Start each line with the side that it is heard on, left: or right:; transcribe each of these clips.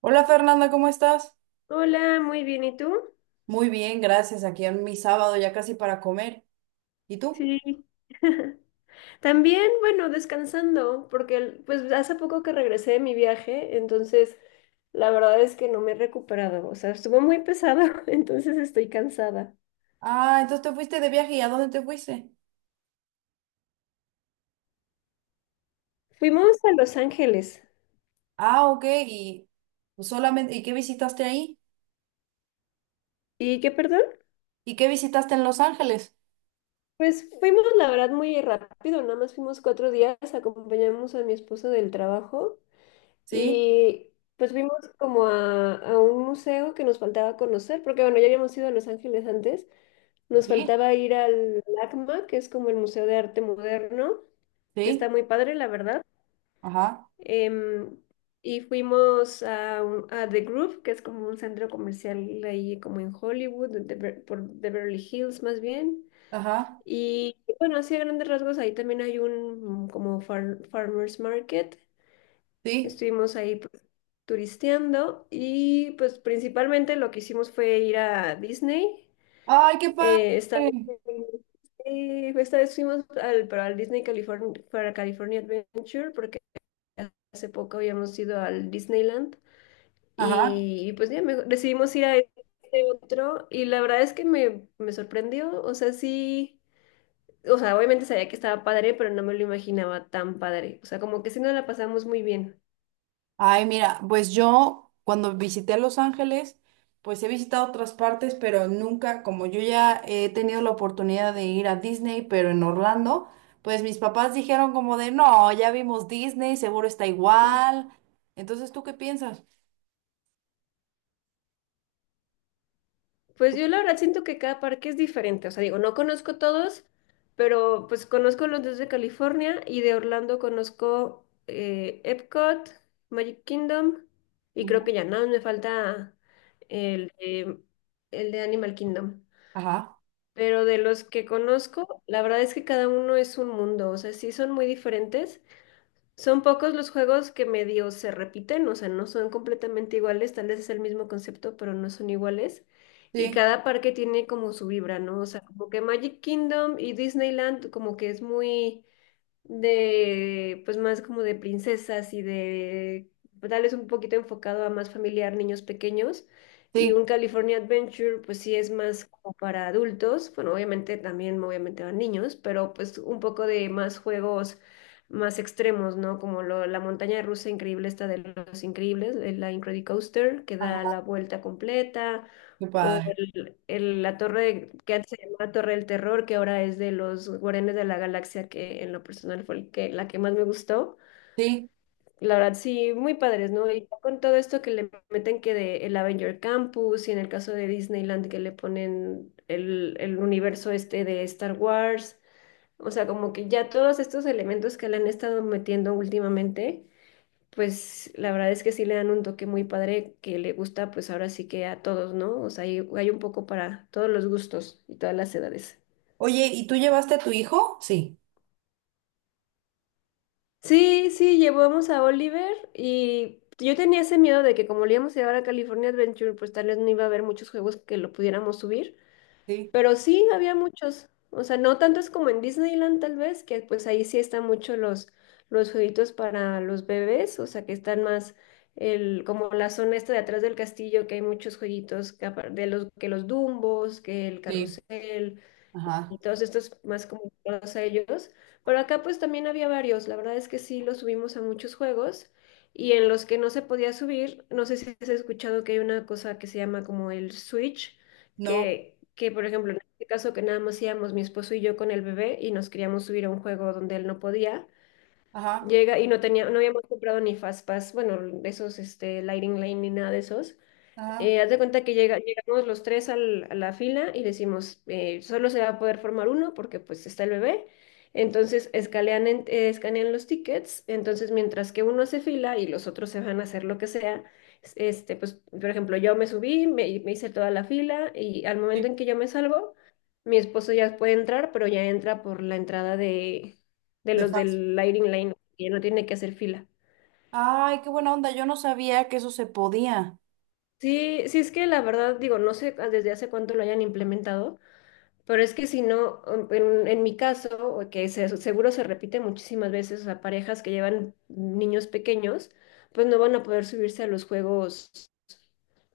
right: Hola Fernanda, ¿cómo estás?
left: Hola, muy bien, ¿y tú?
right: Muy bien, gracias. Aquí en mi sábado ya casi para comer. ¿Y tú?
left: Sí, también, bueno, descansando, porque pues hace poco que regresé de mi viaje, entonces la verdad es que no me he recuperado, o sea, estuvo muy pesado, entonces estoy cansada.
right: Ah, entonces te fuiste de viaje. ¿Y a dónde te fuiste?
left: Fuimos a Los Ángeles.
right: Ah, ok. ¿Y pues solamente, y qué visitaste ahí?
left: ¿Y qué, perdón?
right: ¿Y qué visitaste en Los Ángeles?
left: Pues fuimos, la verdad, muy rápido, nada más fuimos cuatro días, acompañamos a mi esposo del trabajo
right: Sí,
left: y pues fuimos como a un museo que nos faltaba conocer, porque bueno, ya habíamos ido a Los Ángeles antes. Nos
right: sí,
left: faltaba ir al LACMA, que es como el Museo de Arte Moderno, que está
right: sí.
left: muy padre, la verdad.
right: Ajá,
left: Em, y fuimos a, a The Groove, que es como un centro comercial ahí como en Hollywood, de por Beverly Hills más bien.
right: ajá,
left: Y bueno, así a grandes rasgos, ahí también hay un como farmers market.
right: sí.
left: Estuvimos ahí pues, turisteando y pues principalmente lo que hicimos fue ir a Disney.
right: Ay, qué padre.
left: Esta vez, esta vez fuimos para el Disney California, para California Adventure porque hace poco habíamos ido al Disneyland
right: Ajá.
left: y pues decidimos ir a este otro y la verdad es que me sorprendió, o sea, sí, o sea, obviamente sabía que estaba padre, pero no me lo imaginaba tan padre, o sea, como que sí nos la pasamos muy bien.
right: Ay, mira, pues yo cuando visité Los Ángeles, pues he visitado otras partes, pero nunca, como yo ya he tenido la oportunidad de ir a Disney, pero en Orlando, pues mis papás dijeron como de, no, ya vimos Disney, seguro está igual. Entonces, ¿tú qué piensas?
left: Pues
right: Tú-
left: yo la verdad siento que cada parque es diferente, o sea, digo, no conozco todos, pero pues conozco los dos de California y de Orlando conozco Epcot, Magic Kingdom y creo
right: Ujú.
left: que ya nada, más me falta el de, el de Animal Kingdom.
right: Ajá.
left: Pero de los que conozco, la verdad es que cada uno es un mundo, o sea, sí son muy diferentes, son pocos los juegos que medio se repiten, o sea, no son completamente iguales, tal vez es el mismo concepto, pero no son iguales. Y
right: Sí,
left: cada parque tiene como su vibra, ¿no? O sea, como que Magic Kingdom y Disneyland como que es muy de, pues más como de princesas y de, pues, tal vez un poquito enfocado a más familiar, niños pequeños. Y
right: sí.
left: un California Adventure, pues sí es más como para adultos. Bueno, obviamente también, obviamente van niños, pero pues un poco de más juegos más extremos, ¿no? Como la montaña rusa increíble, esta de los increíbles, de la Incredicoaster, que da
right: Ajá.
left: la vuelta completa
right: Qué
left: o
right: padre.
left: la torre que antes se llamaba Torre del Terror, que ahora es de los Guardianes de la Galaxia, que en lo personal fue el que, la que más me gustó.
right: Sí.
left: La verdad, sí, muy padres, ¿no? Y ya con todo esto que le meten que de el Avenger Campus y en el caso de Disneyland que le ponen el universo este de Star Wars, o sea, como que ya todos estos elementos que le han estado metiendo últimamente pues la verdad es que sí le dan un toque muy padre que le gusta pues ahora sí que a todos, ¿no? O sea, hay un poco para todos los gustos y todas las edades.
right: Oye, ¿y tú llevaste a tu hijo? Sí.
left: Sí, sí, llevamos a Oliver y yo tenía ese miedo de que como le íbamos a llevar a California Adventure, pues tal vez no iba a haber muchos juegos que lo pudiéramos subir,
right: Sí.
left: pero sí, había muchos. O sea, no tantos como en Disneyland tal vez, que pues ahí sí están mucho los jueguitos para los bebés, o sea, que están más el, como la zona esta de atrás del castillo, que hay muchos jueguitos que que los Dumbos, que el
right: Sí.
left: carrusel, y
right: Ajá.
left: todos estos más comunicados a ellos. Pero acá pues también había varios, la verdad es que sí los subimos a muchos juegos y en los que no se podía subir, no sé si has escuchado que hay una cosa que se llama como el switch,
right: No.
left: que por ejemplo en este caso que nada más íbamos mi esposo y yo con el bebé y nos queríamos subir a un juego donde él no podía.
right: Ajá.
left: Llega y no tenía, no habíamos comprado ni Fastpass, bueno, de esos, este, Lightning Lane ni nada de esos.
right: Ajá.
left: Haz de cuenta que llega, llegamos los tres a la fila y decimos, solo se va a poder formar uno porque pues está el bebé. Entonces escanean, escanean los tickets, entonces mientras que uno hace fila y los otros se van a hacer lo que sea, este, pues por ejemplo yo me subí, me hice toda la fila y al momento
right: Sí.
left: en que yo me salgo, mi esposo ya puede entrar, pero ya entra por la entrada de
right: De
left: los
right: fácil.
left: del Lighting Lane, que ya no tiene que hacer fila.
right: Ay, qué buena onda. Yo no sabía que eso se podía.
left: Sí, sí es que la verdad digo, no sé desde hace cuánto lo hayan implementado. Pero es que si no, en mi caso, o que seguro se repite muchísimas veces a parejas que llevan niños pequeños, pues no van a poder subirse a los juegos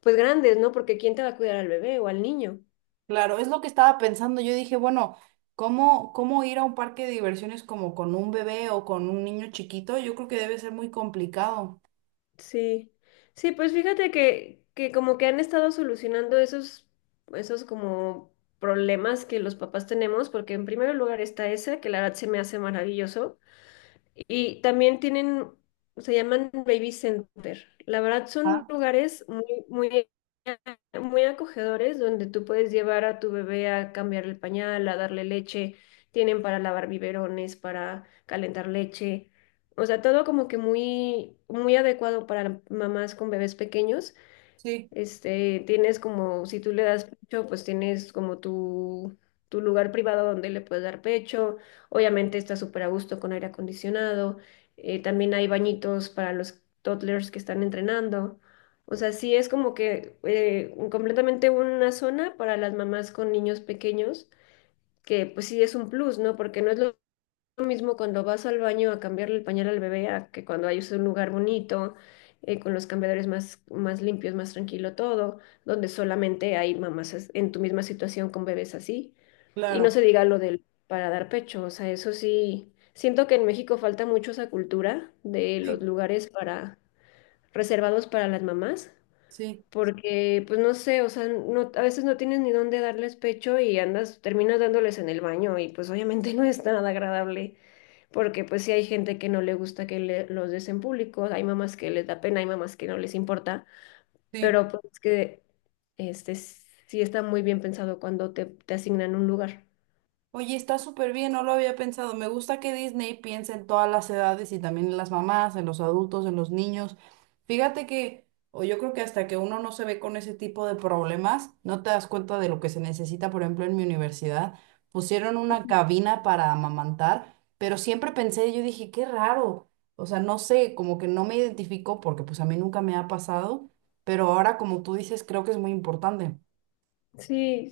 left: pues grandes, ¿no? Porque ¿quién te va a cuidar al bebé o al niño?
right: Claro, es lo que estaba pensando. Yo dije, bueno, ¿cómo, cómo ir a un parque de diversiones como con un bebé o con un niño chiquito? Yo creo que debe ser muy complicado.
left: Sí, sí, pues fíjate que como que han estado solucionando esos, esos como problemas que los papás tenemos, porque en primer lugar está ese, que la verdad se me hace maravilloso. Y también tienen, se llaman Baby Center. La verdad son
right: Ah,
left: lugares muy, muy, muy acogedores donde tú puedes llevar a tu bebé a cambiar el pañal, a darle leche. Tienen para lavar biberones, para calentar leche. O sea, todo como que muy, muy adecuado para mamás con bebés pequeños.
right: sí,
left: Este, tienes como, si tú le das pecho, pues tienes como tu lugar privado donde le puedes dar pecho. Obviamente está súper a gusto con aire acondicionado. También hay bañitos para los toddlers que están entrenando. O sea, sí es como que completamente una zona para las mamás con niños pequeños, que pues sí es un plus, ¿no? Porque no es lo mismo cuando vas al baño a cambiarle el pañal al bebé a que cuando hay un lugar bonito, con los cambiadores más, más limpios, más tranquilo todo, donde solamente hay mamás en tu misma situación con bebés así. Y no
right: claro.
left: se diga lo del para dar pecho, o sea, eso sí, siento que en México falta mucho esa cultura de
right: Sí,
left: los lugares para reservados para las mamás.
right: sí,
left: Porque, pues no sé, o sea, no, a veces no tienes ni dónde darles pecho y andas, terminas dándoles en el baño y pues obviamente no es nada agradable porque pues sí hay gente que no le gusta que los des en público, hay mamás que les da pena, hay mamás que no les importa,
right: sí.
left: pero pues que este sí está muy bien pensado cuando te asignan un lugar.
right: Oye, está súper bien, no lo había pensado. Me gusta que Disney piense en todas las edades y también en las mamás, en los adultos, en los niños. Fíjate que, o yo creo que hasta que uno no se ve con ese tipo de problemas, no te das cuenta de lo que se necesita. Por ejemplo, en mi universidad pusieron una
left: Ujú.
right: cabina para amamantar, pero siempre pensé, yo dije, qué raro. O sea, no sé, como que no me identifico porque pues a mí nunca me ha pasado, pero ahora como tú dices, creo que es muy importante.
left: Sí,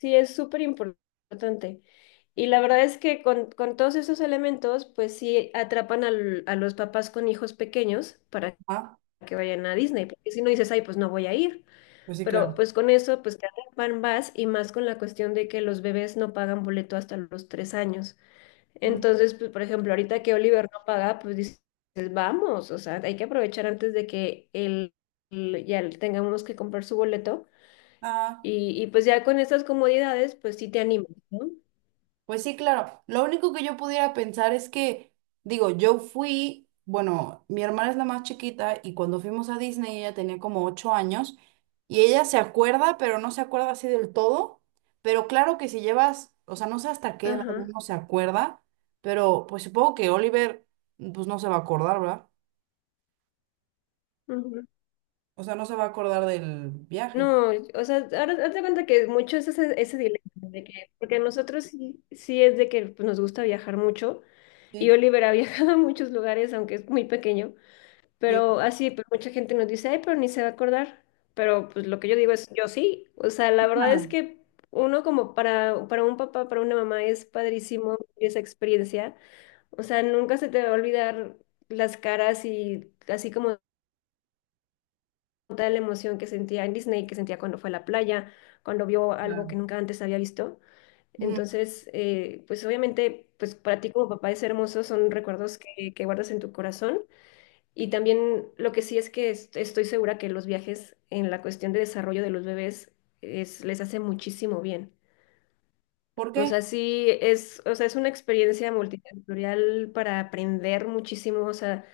left: sí es súper importante. Y la verdad es que con todos esos elementos, pues sí atrapan a los papás con hijos pequeños para
right: Ah,
left: que vayan a Disney, porque si no dices, ay, pues no voy a ir.
right: pues sí,
left: Pero
right: claro.
left: pues con eso, pues cada van más y más con la cuestión de que los bebés no pagan boleto hasta los tres años.
right: Mm.
left: Entonces, pues por ejemplo, ahorita que Oliver no paga, pues dices, vamos, o sea, hay que aprovechar antes de que él, ya le tengamos que comprar su boleto.
right: Ah.
left: Y pues ya con esas comodidades, pues sí te animas, ¿no?
right: Pues sí, claro. Lo único que yo pudiera pensar es que, digo, yo fui, bueno, mi hermana es la más chiquita y cuando fuimos a Disney ella tenía como ocho años y ella se acuerda, pero no se acuerda así del todo. Pero claro que si llevas, o sea, no sé hasta qué edad
left: Ajá.
right: uno se acuerda, pero pues supongo que Oliver, pues no se va a acordar, ¿verdad? O sea, no se va a acordar del viaje.
left: No, o sea, ahora hazte cuenta que mucho es ese, ese dilema, de que, porque a nosotros sí, sí es de que pues, nos gusta viajar mucho, y
right: Sí,
left: Oliver ha viajado a muchos lugares, aunque es muy pequeño,
right: sí,
left: pero así, pues mucha gente nos dice, ay, pero ni se va a acordar, pero pues lo que yo digo es, yo sí, o sea, la verdad es
right: Ajá.
left: que uno como para un papá, para una mamá es padrísimo esa experiencia, o sea, nunca se te va a olvidar las caras y así como toda la emoción que sentía en Disney, que sentía cuando fue a la playa, cuando vio algo
right: claro,
left: que nunca antes había visto.
right: Ujú.
left: Entonces, pues obviamente, pues para ti como papá es hermoso, son recuerdos que guardas en tu corazón. Y también lo que sí es que estoy segura que los viajes en la cuestión de desarrollo de los bebés es, les hace muchísimo bien.
right: ¿Por
left: O
right: qué?
left: sea, sí es, o sea, es una experiencia multisensorial para aprender muchísimo, o sea,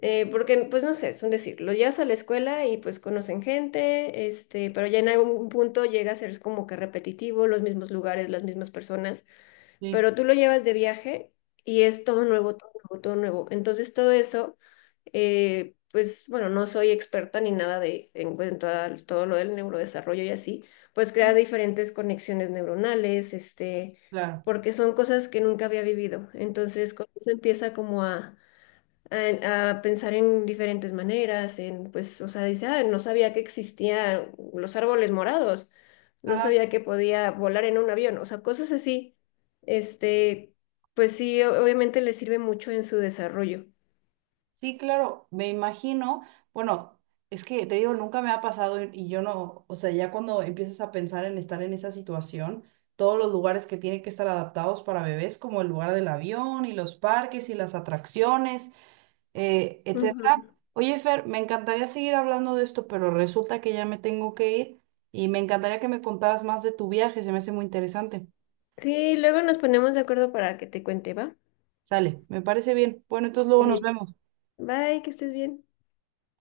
left: porque, pues no sé, es un decir, lo llevas a la escuela y pues conocen gente, este, pero ya en algún punto llega a ser como que repetitivo, los mismos lugares, las mismas personas,
right: Sí,
left: pero tú lo llevas de viaje y es todo nuevo, todo nuevo, todo nuevo. Entonces todo eso, pues bueno, no soy experta ni nada de en cuanto a todo lo del neurodesarrollo y así, pues crea diferentes conexiones neuronales, este,
right: claro.
left: porque son cosas que nunca había vivido. Entonces con eso empieza como a a pensar en diferentes maneras, en, pues, o sea, dice, ah, no sabía que existían los árboles morados, no
right: Ajá.
left: sabía que podía volar en un avión, o sea, cosas así, este, pues sí, obviamente le sirve mucho en su desarrollo.
right: Sí, claro, me imagino, bueno, es que te digo, nunca me ha pasado y yo no, o sea, ya cuando empiezas a pensar en estar en esa situación, todos los lugares que tienen que estar adaptados para bebés, como el lugar del avión y los parques y las atracciones,
left: Ujú.
right: etcétera. Oye, Fer, me encantaría seguir hablando de esto, pero resulta que ya me tengo que ir y me encantaría que me contaras más de tu viaje, se me hace muy interesante.
left: Sí, luego nos ponemos de acuerdo para que te cuente, ¿va?
right: Sale, me parece bien. Bueno, entonces luego
left: Muy
right: nos
left: bien.
right: vemos.
left: Bye, que estés bien.